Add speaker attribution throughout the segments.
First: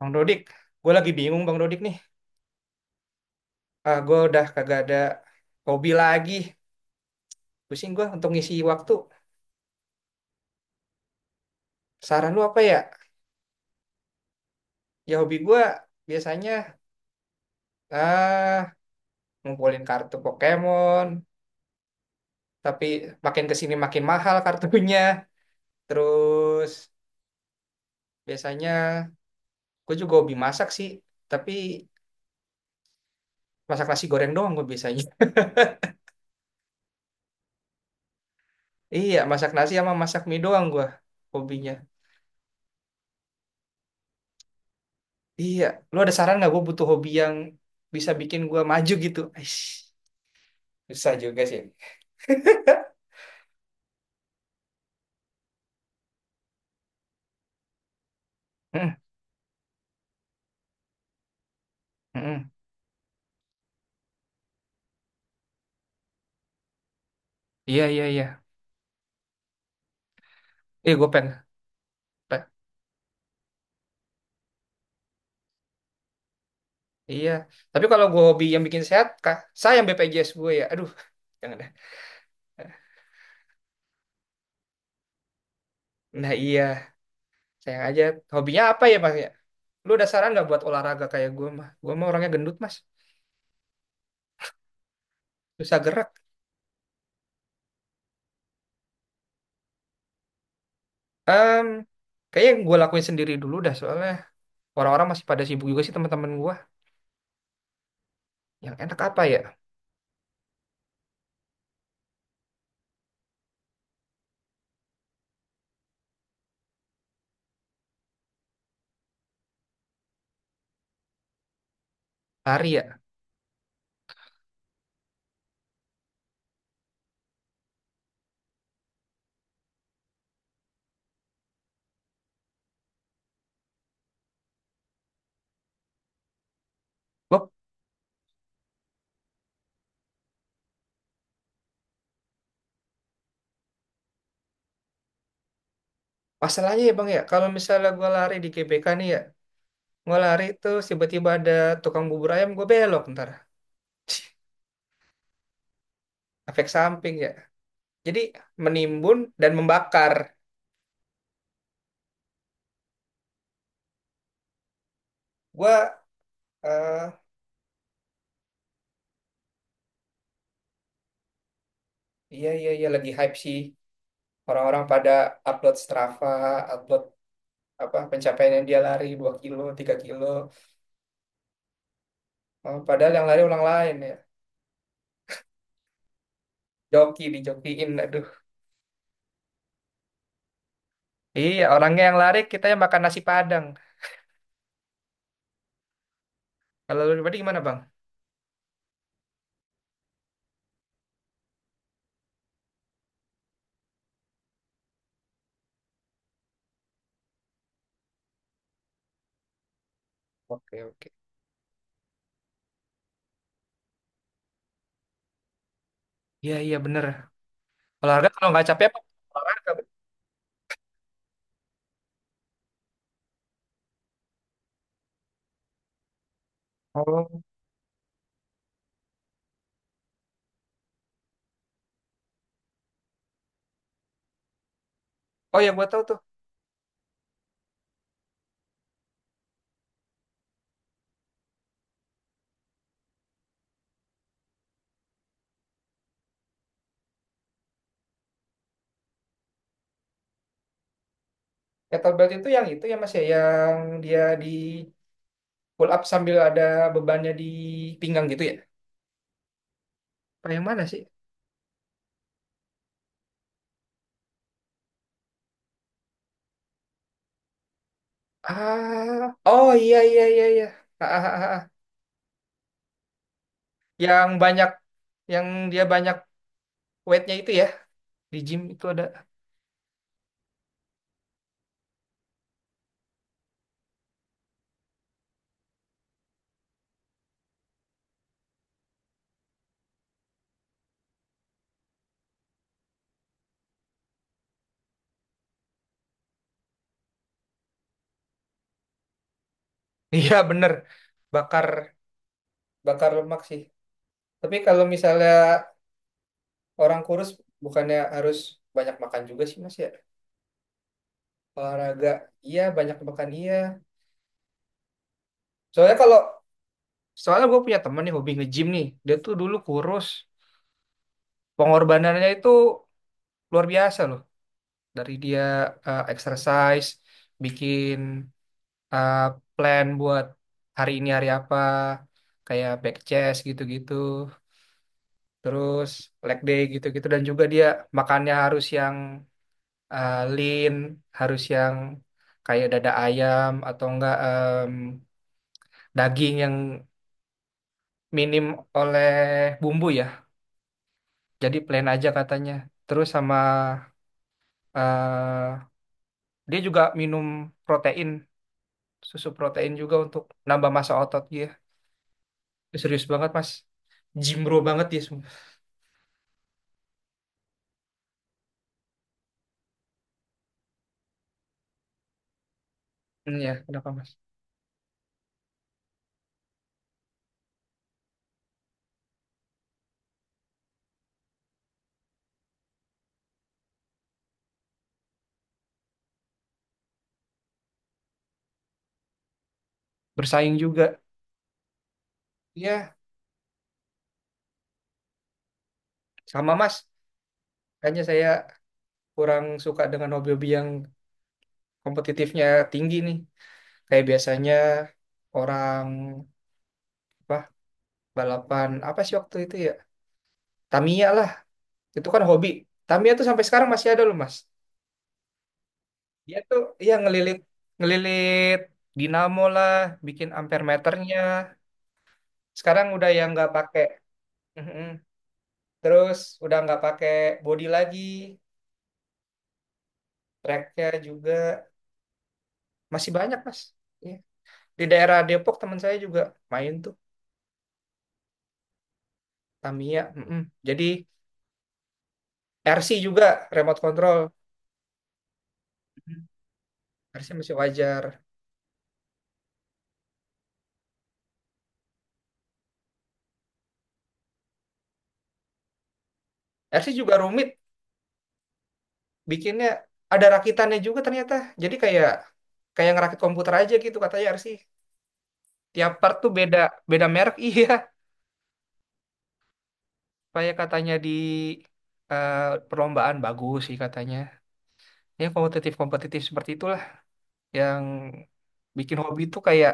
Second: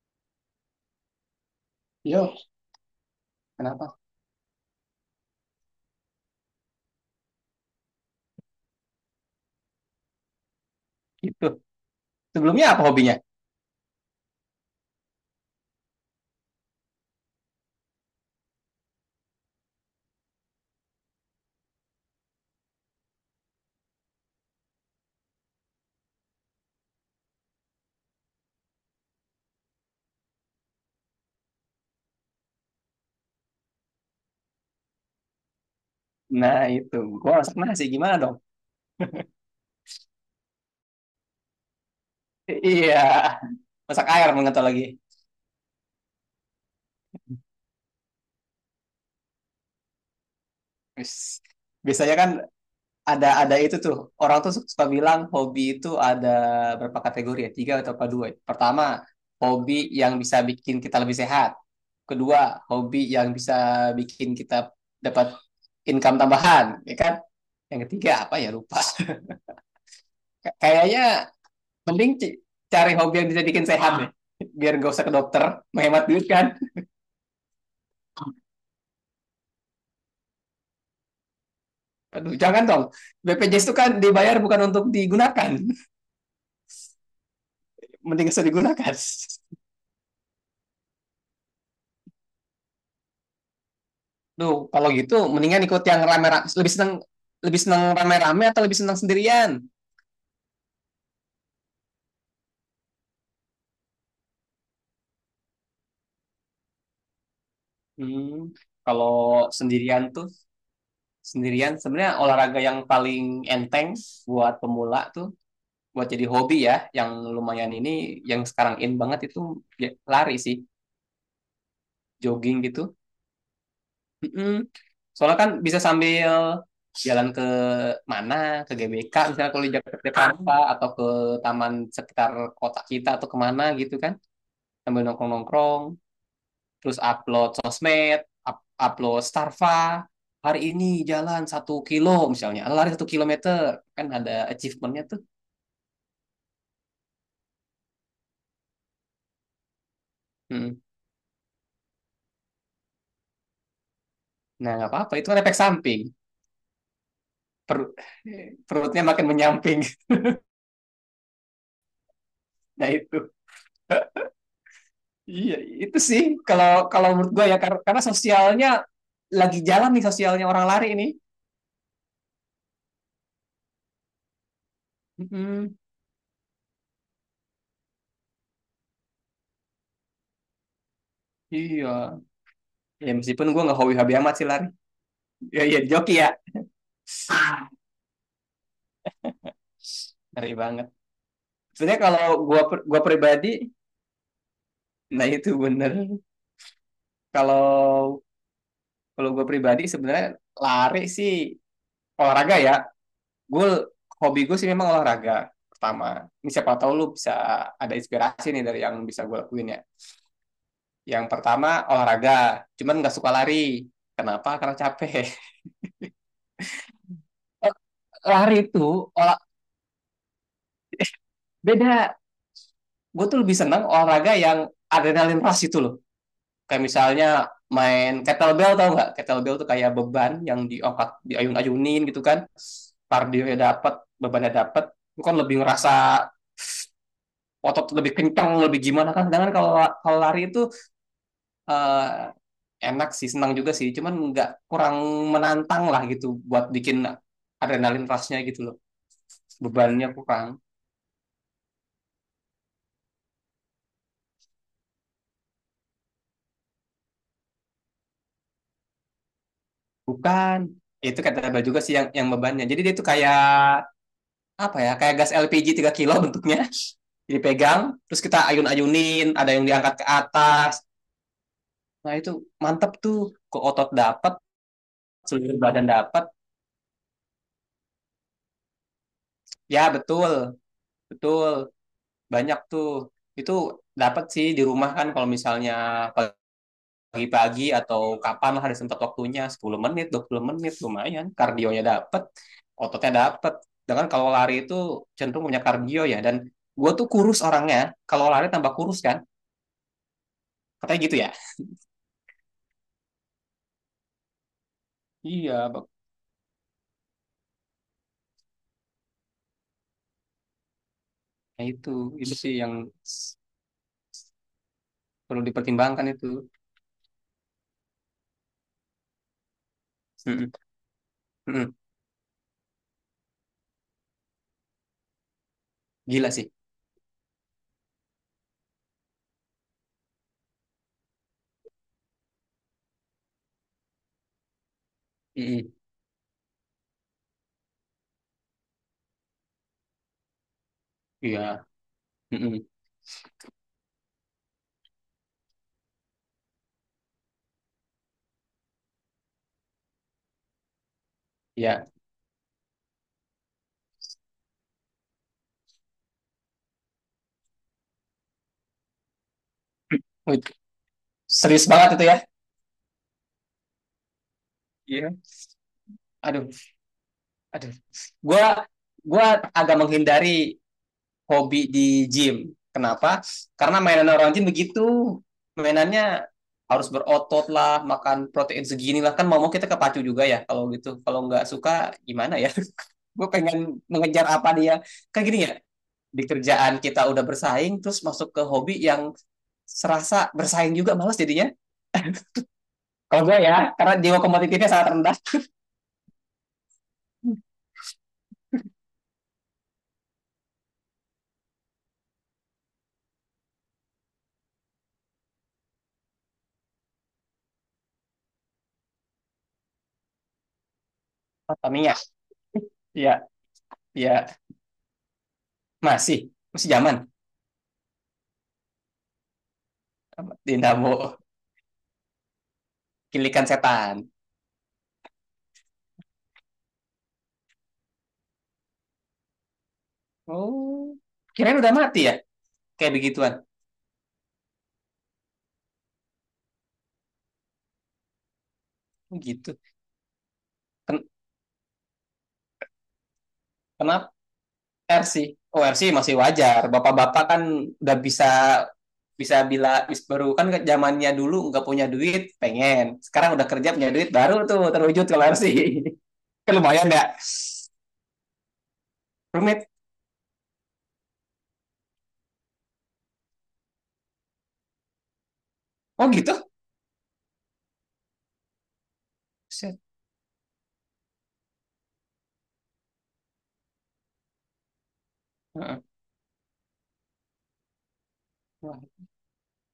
Speaker 1: Bang Dodik, gue lagi bingung Bang Dodik nih.
Speaker 2: Yo,
Speaker 1: Ah,
Speaker 2: kenapa?
Speaker 1: gue udah kagak ada hobi lagi. Pusing gue untuk ngisi waktu.
Speaker 2: Gitu.
Speaker 1: Saran lu apa
Speaker 2: Sebelumnya
Speaker 1: ya?
Speaker 2: apa hobinya?
Speaker 1: Ya hobi gue biasanya ah ngumpulin kartu Pokemon, tapi makin kesini makin mahal kartunya. Terus biasanya gue juga hobi masak sih, tapi masak nasi goreng doang gue biasanya.
Speaker 2: Nah, itu. Gua masak nasi gimana dong?
Speaker 1: Iya, masak nasi sama masak mie doang gue hobinya.
Speaker 2: Iya. Masak air mengental lagi.
Speaker 1: Iya, lu ada saran nggak gue butuh hobi yang bisa bikin gue maju gitu? Aish. Susah
Speaker 2: Wis.
Speaker 1: juga sih.
Speaker 2: Biasanya kan ada itu tuh. Orang tuh suka bilang hobi itu ada berapa kategori ya? Tiga atau apa dua? Ya? Pertama,
Speaker 1: Mm,
Speaker 2: hobi yang bisa bikin kita lebih sehat.
Speaker 1: mm,
Speaker 2: Kedua,
Speaker 1: mm.
Speaker 2: hobi yang bisa bikin kita dapat income tambahan, ya kan? Yang
Speaker 1: Iya, iya,
Speaker 2: ketiga apa
Speaker 1: iya.
Speaker 2: ya lupa.
Speaker 1: Eh, gue
Speaker 2: Kayaknya
Speaker 1: pengen.
Speaker 2: mending
Speaker 1: pe-
Speaker 2: cari hobi yang bisa bikin sehat deh. Biar gak usah ke dokter, menghemat duit kan.
Speaker 1: Iya. Tapi kalau gue hobi yang bikin sehat, kah? Sayang BPJS gue ya. Aduh, jangan deh.
Speaker 2: Aduh, jangan dong. BPJS itu kan dibayar bukan untuk digunakan.
Speaker 1: Nah, iya. Sayang aja.
Speaker 2: Mending usah
Speaker 1: Hobinya apa
Speaker 2: digunakan.
Speaker 1: ya, Mas? Ya? Lu ada saran nggak buat olahraga kayak gue, mah? Gue mah orangnya gendut, Mas.
Speaker 2: Duh, kalau gitu mendingan
Speaker 1: Susah
Speaker 2: ikut yang
Speaker 1: gerak.
Speaker 2: rame-rame. Lebih seneng rame-rame atau lebih seneng sendirian?
Speaker 1: Em, kayaknya yang gue lakuin sendiri dulu dah, soalnya orang-orang masih pada sibuk juga sih teman-teman gue.
Speaker 2: Hmm,
Speaker 1: Yang enak
Speaker 2: kalau
Speaker 1: apa ya?
Speaker 2: sendirian tuh sendirian sebenarnya olahraga yang paling enteng buat pemula tuh buat jadi hobi ya yang lumayan ini yang sekarang in banget itu ya, lari sih jogging
Speaker 1: Lari
Speaker 2: gitu.
Speaker 1: ya.
Speaker 2: Mm-mm. Soalnya kan bisa sambil jalan ke mana, ke GBK, misalnya kalau di Jakarta atau ke taman sekitar kota kita atau kemana gitu kan, sambil nongkrong-nongkrong, terus upload
Speaker 1: Gue
Speaker 2: sosmed, upload Starva, hari ini jalan 1 kilo misalnya, lari 1 kilometer, kan ada achievementnya tuh.
Speaker 1: Masalahnya ya, Bang, ya. Kalau misalnya gue lari di GBK nih ya, gue lari
Speaker 2: Mm.
Speaker 1: terus tiba-tiba ada tukang bubur ayam, gue belok ntar.
Speaker 2: Nah, nggak apa-apa, itu kan efek samping.
Speaker 1: Efek samping ya.
Speaker 2: Perut,
Speaker 1: Jadi
Speaker 2: perutnya
Speaker 1: menimbun
Speaker 2: makin
Speaker 1: dan
Speaker 2: menyamping,
Speaker 1: membakar.
Speaker 2: nah itu. Iya,
Speaker 1: Gua
Speaker 2: itu sih kalau kalau
Speaker 1: eh
Speaker 2: menurut gue ya karena sosialnya lagi jalan nih sosialnya orang lari ini.
Speaker 1: iya, iya, iya, lagi hype sih, orang-orang pada upload
Speaker 2: Mm-mm,
Speaker 1: Strava, upload apa pencapaian yang dia lari 2 kilo, 3 kilo.
Speaker 2: iya.
Speaker 1: Eh, padahal
Speaker 2: Ya
Speaker 1: yang lari
Speaker 2: meskipun
Speaker 1: orang
Speaker 2: gue nggak
Speaker 1: lain ya.
Speaker 2: hobi-hobi amat sih lari. Ya iya joki ya.
Speaker 1: Joki
Speaker 2: Ah,
Speaker 1: dijokiin aduh.
Speaker 2: ngeri banget.
Speaker 1: Iya,
Speaker 2: Sebenarnya
Speaker 1: orangnya yang
Speaker 2: kalau
Speaker 1: lari kita yang makan
Speaker 2: gue
Speaker 1: nasi
Speaker 2: pribadi,
Speaker 1: Padang.
Speaker 2: nah itu bener.
Speaker 1: Kalau lu pribadi gimana, Bang?
Speaker 2: Kalau kalau gue pribadi sebenarnya lari sih olahraga ya. Gue hobi gue sih memang olahraga pertama. Ini siapa tahu lu bisa ada inspirasi nih dari yang bisa gue lakuin ya.
Speaker 1: Oke, oke.
Speaker 2: Yang pertama olahraga, cuman nggak suka lari. Kenapa? Karena capek.
Speaker 1: Iya, iya bener.
Speaker 2: Eh,
Speaker 1: Olahraga kalau
Speaker 2: Lari
Speaker 1: nggak
Speaker 2: itu
Speaker 1: capek apa?
Speaker 2: olah
Speaker 1: Olahraga, Bang.
Speaker 2: beda. Gue tuh lebih seneng olahraga yang adrenalin rush itu loh. Kayak misalnya
Speaker 1: Oh.
Speaker 2: main kettlebell tau nggak? Kettlebell tuh kayak beban yang diangkat, diayun-ayunin gitu kan. Kardionya dapet, bebannya dapat gue kan
Speaker 1: Oh
Speaker 2: lebih
Speaker 1: ya, gua
Speaker 2: ngerasa
Speaker 1: tahu tuh.
Speaker 2: otot lebih kencang, lebih gimana kan. Sedangkan kalau kalau lari itu eh, enak sih, senang juga sih. Cuman nggak kurang menantang lah gitu buat bikin adrenalin rush-nya gitu loh. Bebannya aku kan
Speaker 1: Kettlebell itu yang itu ya Mas ya, yang dia di pull up sambil ada bebannya di pinggang gitu ya, apa
Speaker 2: bukan.
Speaker 1: yang mana sih,
Speaker 2: Ya itu kata abah juga sih yang bebannya jadi dia tuh kayak apa ya kayak gas LPG 3 kilo bentuknya dipegang terus kita
Speaker 1: ah,
Speaker 2: ayun-ayunin ada yang
Speaker 1: oh, iya,
Speaker 2: diangkat ke
Speaker 1: iya, iya, iya,
Speaker 2: atas
Speaker 1: ah, ah, ah, ah.
Speaker 2: nah itu mantep tuh ke otot
Speaker 1: Yang
Speaker 2: dapat
Speaker 1: banyak, yang
Speaker 2: seluruh
Speaker 1: dia
Speaker 2: badan
Speaker 1: banyak
Speaker 2: dapat
Speaker 1: weightnya itu ya di gym itu ada.
Speaker 2: ya betul betul banyak tuh itu dapat sih di rumah kan kalau misalnya kalau pagi-pagi atau kapan lah ada sempat waktunya 10 menit 20 menit lumayan kardionya dapat ototnya dapat dengan kalau lari itu cenderung punya kardio ya dan gue tuh kurus orangnya kalau lari tambah kurus kan
Speaker 1: Iya bener.
Speaker 2: katanya gitu ya
Speaker 1: Bakar, bakar lemak sih, tapi kalau misalnya
Speaker 2: iya.
Speaker 1: orang kurus bukannya harus banyak makan juga sih mas ya
Speaker 2: Nah,
Speaker 1: olahraga.
Speaker 2: itu sih
Speaker 1: Iya,
Speaker 2: yang
Speaker 1: banyak makan iya.
Speaker 2: perlu
Speaker 1: soalnya
Speaker 2: dipertimbangkan
Speaker 1: kalau
Speaker 2: itu.
Speaker 1: soalnya gue punya temen nih hobi nge-gym nih, dia tuh dulu kurus.
Speaker 2: Mm-mm. Mm-mm.
Speaker 1: Pengorbanannya itu luar biasa loh. Dari dia
Speaker 2: Gila sih.
Speaker 1: exercise, bikin eh, plan buat hari ini hari apa, kayak back chest gitu-gitu,
Speaker 2: Mm-mm.
Speaker 1: terus leg day gitu-gitu, dan juga dia makannya harus yang lean,
Speaker 2: Iya.
Speaker 1: harus yang kayak
Speaker 2: Mm-mm.
Speaker 1: dada ayam atau enggak daging yang minim oleh bumbu ya. Jadi
Speaker 2: Iya.
Speaker 1: plain aja katanya. Terus sama eh, dia juga minum protein, susu protein juga untuk
Speaker 2: Wih,
Speaker 1: nambah massa otot dia.
Speaker 2: serius banget itu ya.
Speaker 1: Dia serius banget mas, jimbro banget dia
Speaker 2: Iya.
Speaker 1: semua.
Speaker 2: Aduh, aduh, gue gue agak menghindari hobi di gym. Kenapa?
Speaker 1: Hmm, ya,
Speaker 2: Karena
Speaker 1: kenapa
Speaker 2: mainan
Speaker 1: mas?
Speaker 2: orang gym begitu. Mainannya harus berotot lah, makan protein segini lah. Kan mau-mau kita kepacu juga ya kalau gitu. Kalau nggak suka gimana ya? Gue pengen mengejar apa dia. Kan gini ya, di kerjaan kita udah bersaing, terus masuk ke hobi yang serasa
Speaker 1: Bersaing
Speaker 2: bersaing
Speaker 1: juga.
Speaker 2: juga malas jadinya.
Speaker 1: Ya,
Speaker 2: Kalau gue ya, karena jiwa kompetitifnya sangat rendah.
Speaker 1: sama mas. Kayaknya saya kurang suka dengan hobi-hobi yang kompetitifnya tinggi nih. Kayak biasanya orang apa balapan apa sih waktu itu ya? Tamiya lah,
Speaker 2: Oh, Tamiya,
Speaker 1: itu kan hobi. Tamiya
Speaker 2: ya,
Speaker 1: tuh sampai sekarang masih ada loh
Speaker 2: ya.
Speaker 1: mas.
Speaker 2: Masih,
Speaker 1: Dia tuh
Speaker 2: masih
Speaker 1: ya
Speaker 2: zaman.
Speaker 1: ngelilit ngelilit dinamo lah, bikin
Speaker 2: Dinamo,
Speaker 1: ampermeternya. Sekarang udah yang
Speaker 2: kilikan
Speaker 1: nggak pakai.
Speaker 2: setan.
Speaker 1: Mhm. Terus udah nggak pakai body lagi, tracknya
Speaker 2: Oh,
Speaker 1: juga
Speaker 2: kirain udah mati ya? Kayak
Speaker 1: masih
Speaker 2: begituan.
Speaker 1: banyak mas. Iya. Di daerah Depok teman saya juga main tuh
Speaker 2: Oh, gitu.
Speaker 1: Tamiya. Mm-mm. Jadi
Speaker 2: Ken-
Speaker 1: RC juga, remote
Speaker 2: Kenapa
Speaker 1: control.
Speaker 2: RC? Oh, RC masih wajar bapak-bapak
Speaker 1: RC
Speaker 2: kan
Speaker 1: masih
Speaker 2: udah
Speaker 1: wajar.
Speaker 2: bisa bisa bila bis- baru kan zamannya dulu nggak punya duit pengen sekarang udah kerja punya duit baru tuh terwujud kalau RC kan
Speaker 1: RC
Speaker 2: lumayan ya.
Speaker 1: juga rumit bikinnya,
Speaker 2: Rumit.
Speaker 1: ada rakitannya juga ternyata. Jadi kayak kayak ngerakit komputer aja gitu katanya RC. Tiap
Speaker 2: Oh
Speaker 1: part tuh
Speaker 2: gitu.
Speaker 1: beda beda merek. Iya. Kayak katanya di eh, perlombaan bagus sih katanya. Ya kompetitif kompetitif seperti itulah yang
Speaker 2: Wah,
Speaker 1: bikin hobi itu kayak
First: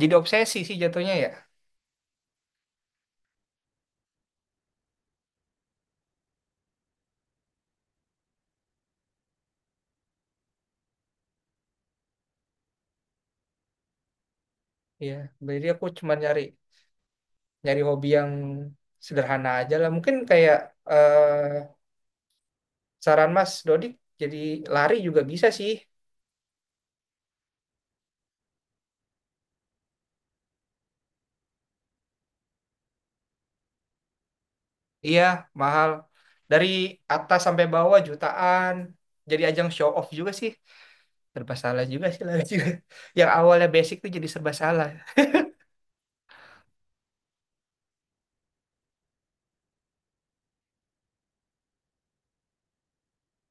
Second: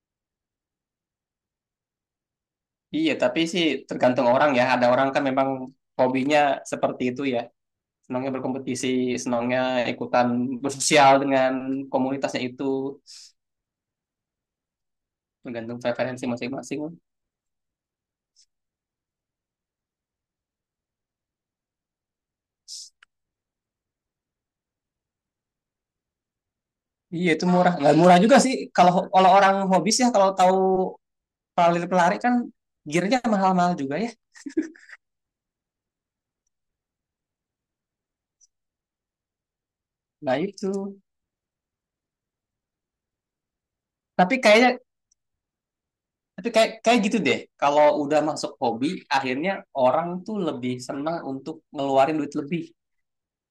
Speaker 1: jadi obsesi sih jatuhnya ya.
Speaker 2: iya tapi sih tergantung orang ya ada orang kan memang hobinya seperti itu ya senangnya berkompetisi senangnya ikutan bersosial dengan komunitasnya itu
Speaker 1: Iya, jadi
Speaker 2: tergantung
Speaker 1: aku cuma
Speaker 2: preferensi
Speaker 1: nyari
Speaker 2: masing-masing.
Speaker 1: nyari hobi yang sederhana aja lah. Mungkin kayak eh, saran Mas Dodik, jadi lari juga bisa sih.
Speaker 2: Iya itu murah, nggak murah juga sih. Kalau kalau orang hobi sih, ya, kalau tahu pelari pelari kan gearnya mahal-mahal juga ya.
Speaker 1: Iya, mahal. Dari atas sampai bawah jutaan. Jadi ajang show off juga
Speaker 2: Nah
Speaker 1: sih.
Speaker 2: itu.
Speaker 1: Serba salah juga sih lari juga. Yang awalnya basic tuh jadi
Speaker 2: Tapi
Speaker 1: serba
Speaker 2: kayaknya,
Speaker 1: salah.
Speaker 2: tapi kayak kayak gitu deh. Kalau udah masuk hobi, akhirnya orang tuh lebih senang untuk ngeluarin duit lebih.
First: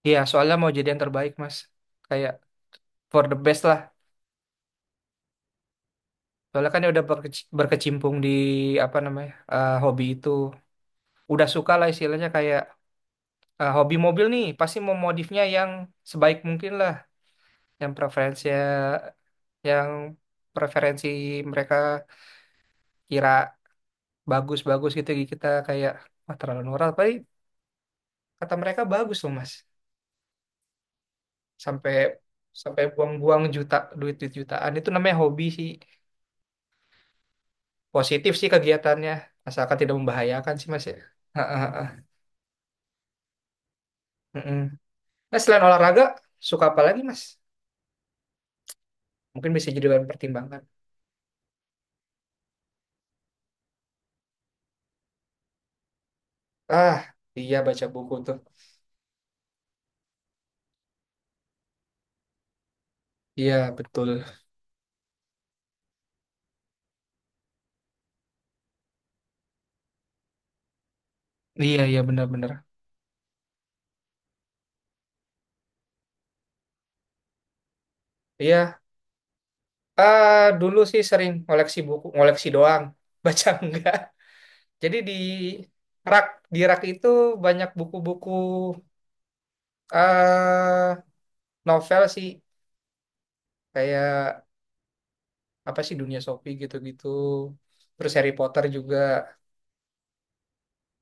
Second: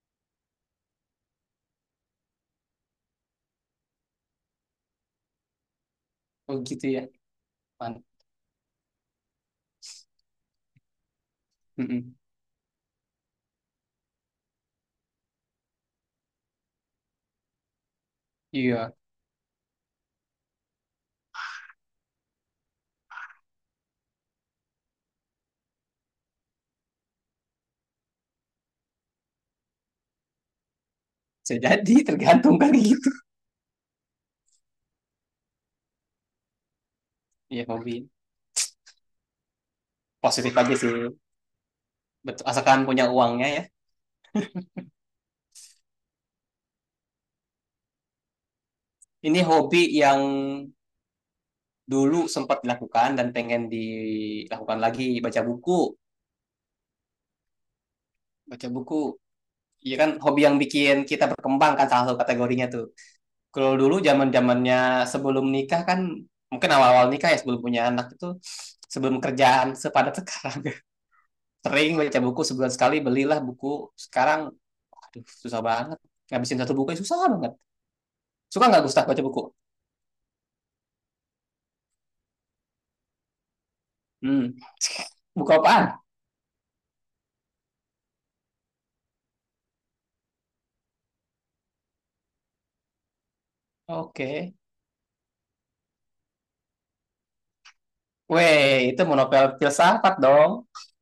Speaker 1: Iya, soalnya mau jadi yang terbaik, Mas. Kayak for the best lah.
Speaker 2: Oh
Speaker 1: Soalnya kan
Speaker 2: gitu
Speaker 1: ya
Speaker 2: ya.
Speaker 1: udah
Speaker 2: Man.
Speaker 1: berkecimpung di apa namanya hobi itu. Udah suka lah
Speaker 2: Mm-mm.
Speaker 1: istilahnya kayak hobi mobil nih pasti mau modifnya yang sebaik mungkin lah, yang preferensi
Speaker 2: Iya.
Speaker 1: yang preferensi mereka kira bagus-bagus gitu, kita kayak wah terlalu murah tapi kata mereka bagus loh mas.
Speaker 2: Bisa
Speaker 1: Sampai
Speaker 2: jadi tergantung kali
Speaker 1: sampai
Speaker 2: gitu.
Speaker 1: buang-buang juta, duit, duit jutaan itu namanya hobi sih.
Speaker 2: Iya hobi.
Speaker 1: Positif sih kegiatannya, asalkan tidak
Speaker 2: Positif
Speaker 1: membahayakan sih
Speaker 2: aja
Speaker 1: mas
Speaker 2: sih.
Speaker 1: ya. Ha, ha, ha.
Speaker 2: Betul. Asalkan punya uangnya ya.
Speaker 1: Mm-mm. Nah selain olahraga suka apa lagi mas,
Speaker 2: Ini
Speaker 1: mungkin bisa
Speaker 2: hobi
Speaker 1: jadi bahan
Speaker 2: yang
Speaker 1: pertimbangan.
Speaker 2: dulu sempat dilakukan dan pengen dilakukan lagi baca buku.
Speaker 1: Ah, iya, baca buku tuh.
Speaker 2: Baca buku, iya kan hobi yang bikin kita berkembang kan salah satu kategorinya tuh.
Speaker 1: Iya,
Speaker 2: Kalau dulu
Speaker 1: betul.
Speaker 2: zamannya sebelum nikah kan, mungkin awal-awal nikah ya sebelum punya anak itu, sebelum kerjaan sepadat sekarang.
Speaker 1: Iya,
Speaker 2: Sering
Speaker 1: iya
Speaker 2: baca buku
Speaker 1: benar-benar.
Speaker 2: sebulan sekali, belilah buku. Sekarang, aduh susah banget. Ngabisin satu buku ya susah banget. Suka
Speaker 1: Iya,
Speaker 2: nggak Gustaf baca buku?
Speaker 1: ah dulu sih sering ngoleksi buku, ngoleksi doang, baca enggak.
Speaker 2: Hmm.
Speaker 1: Jadi di
Speaker 2: Buku apaan?
Speaker 1: rak, di rak itu banyak buku-buku eh novel sih, kayak
Speaker 2: Oke.
Speaker 1: apa sih Dunia Sophie gitu-gitu. Terus Harry Potter
Speaker 2: Weh,
Speaker 1: juga.
Speaker 2: itu mau novel filsafat dong.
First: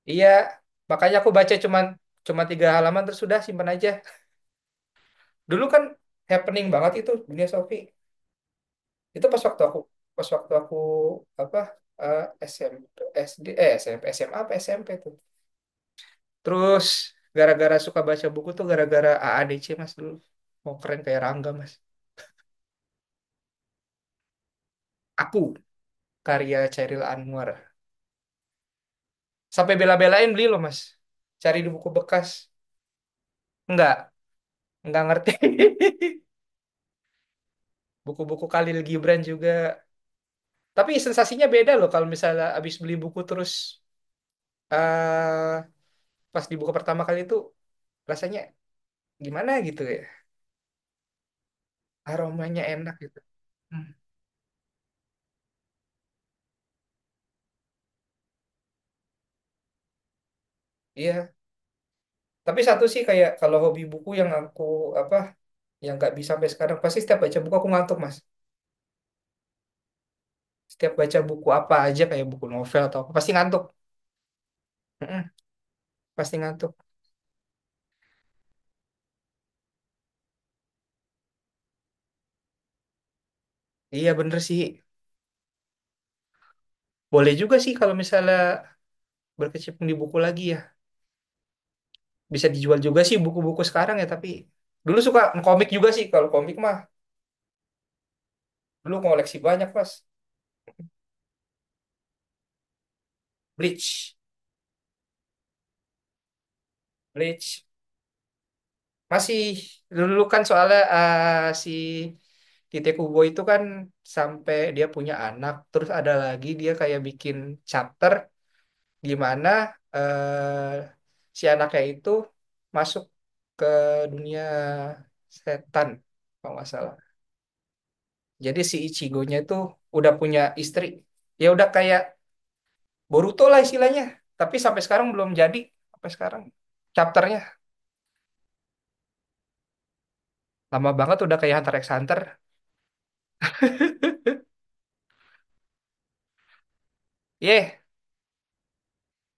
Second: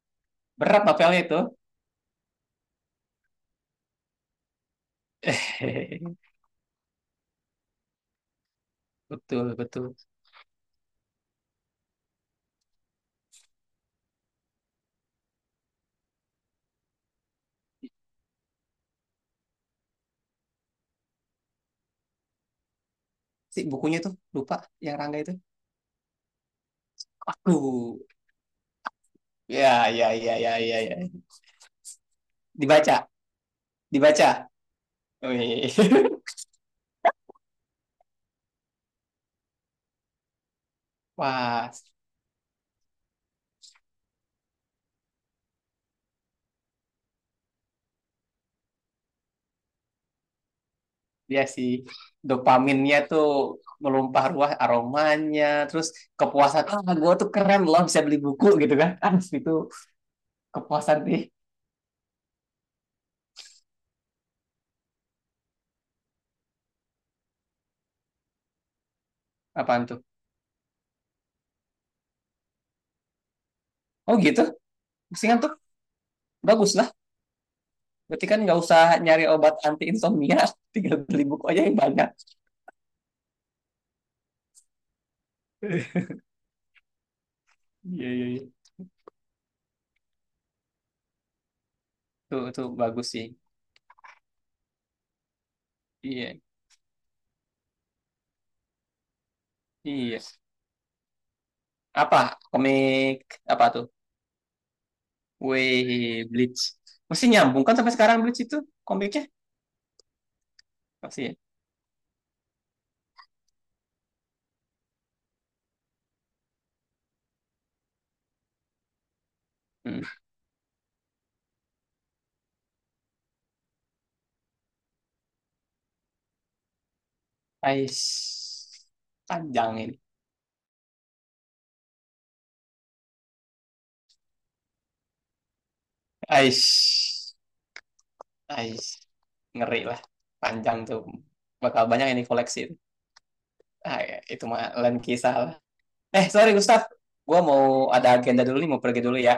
Speaker 1: Iya,
Speaker 2: Berat
Speaker 1: makanya
Speaker 2: novelnya
Speaker 1: aku
Speaker 2: itu.
Speaker 1: baca cuma 3 halaman terus sudah simpan aja. Dulu kan happening banget itu Dunia Sophie. Itu
Speaker 2: Betul, betul.
Speaker 1: pas waktu aku apa eh, SMP s SD eh SMP SMA apa SMP tuh. Terus gara-gara suka baca buku tuh gara-gara AADC Mas dulu. Mau keren kayak Rangga Mas.
Speaker 2: Si bukunya tuh, lupa yang Rangga itu.
Speaker 1: Aku karya Chairil Anwar.
Speaker 2: Aku.
Speaker 1: Sampai
Speaker 2: Ya, ya,
Speaker 1: bela-belain
Speaker 2: ya,
Speaker 1: beli
Speaker 2: ya,
Speaker 1: loh Mas.
Speaker 2: ya, ya.
Speaker 1: Cari di buku bekas.
Speaker 2: Dibaca,
Speaker 1: Enggak,
Speaker 2: dibaca.
Speaker 1: enggak ngerti.
Speaker 2: Wih.
Speaker 1: Buku-buku Khalil Gibran juga. Tapi sensasinya beda
Speaker 2: Wah,
Speaker 1: loh kalau misalnya abis beli buku terus eh pas dibuka pertama kali itu rasanya gimana gitu ya?
Speaker 2: dia sih
Speaker 1: Aromanya enak
Speaker 2: dopaminnya
Speaker 1: gitu.
Speaker 2: tuh
Speaker 1: Hmm,
Speaker 2: melumpah ruah aromanya, terus kepuasan, ah gue tuh keren loh bisa beli buku gitu kan. Ah, itu kepuasan sih.
Speaker 1: Iya, tapi satu sih kayak kalau hobi buku yang aku apa yang nggak bisa sampai sekarang, pasti setiap baca buku aku ngantuk mas.
Speaker 2: Apaan tuh?
Speaker 1: Setiap baca buku apa aja kayak buku novel atau apa pasti ngantuk.
Speaker 2: Oh gitu?
Speaker 1: Mm-mm,
Speaker 2: Mendingan tuh
Speaker 1: pasti ngantuk.
Speaker 2: bagus lah. Berarti kan nggak usah nyari obat anti insomnia, tinggal beli buku aja yang banyak.
Speaker 1: Iya bener sih. Boleh juga sih kalau
Speaker 2: Iya, iya,
Speaker 1: misalnya
Speaker 2: iya.
Speaker 1: berkecimpung di buku lagi ya.
Speaker 2: Tuh,
Speaker 1: Bisa
Speaker 2: tuh
Speaker 1: dijual juga
Speaker 2: bagus
Speaker 1: sih
Speaker 2: sih.
Speaker 1: buku-buku sekarang ya, tapi dulu suka komik juga sih, kalau
Speaker 2: Iya,
Speaker 1: komik mah dulu koleksi banyak mas.
Speaker 2: iya. Apa? Komik apa tuh?
Speaker 1: Bleach.
Speaker 2: Wih, Bleach. Masih nyambung
Speaker 1: Bleach.
Speaker 2: kan sampai sekarang Bleach itu komiknya?
Speaker 1: Masih dulu kan soalnya
Speaker 2: Masih ya?
Speaker 1: si Tite Kubo itu kan sampai dia punya anak, terus ada lagi dia kayak bikin chapter di mana
Speaker 2: Hmm.
Speaker 1: eh, si anaknya itu masuk ke dunia setan kalau nggak salah. Jadi
Speaker 2: Ais.
Speaker 1: si Ichigo-nya itu
Speaker 2: Panjang ini.
Speaker 1: udah punya istri. Ya udah kayak Boruto lah istilahnya, tapi sampai sekarang belum jadi sampai sekarang
Speaker 2: Ais.
Speaker 1: chapternya.
Speaker 2: Ais. Ngeri lah. Panjang
Speaker 1: Lama
Speaker 2: tuh.
Speaker 1: banget udah kayak Hunter
Speaker 2: Bakal
Speaker 1: x
Speaker 2: banyak
Speaker 1: Hunter.
Speaker 2: yang dikoleksi itu. Ah, ya, itu mah lain kisah lah. Eh, sorry Gustaf. Gua mau
Speaker 1: Yeh.
Speaker 2: ada agenda dulu nih, mau pergi dulu ya.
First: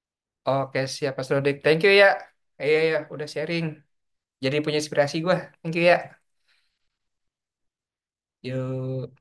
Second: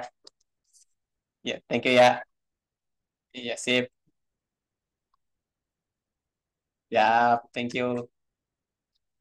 Speaker 1: Oke, siap Mas Rodik.
Speaker 2: Ya,
Speaker 1: Thank
Speaker 2: thank
Speaker 1: you
Speaker 2: you
Speaker 1: ya.
Speaker 2: ya.
Speaker 1: Iya, iya, udah
Speaker 2: Iya,
Speaker 1: sharing.
Speaker 2: sip.
Speaker 1: Jadi punya inspirasi gue. Thank you ya.
Speaker 2: Ya, thank you.
Speaker 1: Yuk.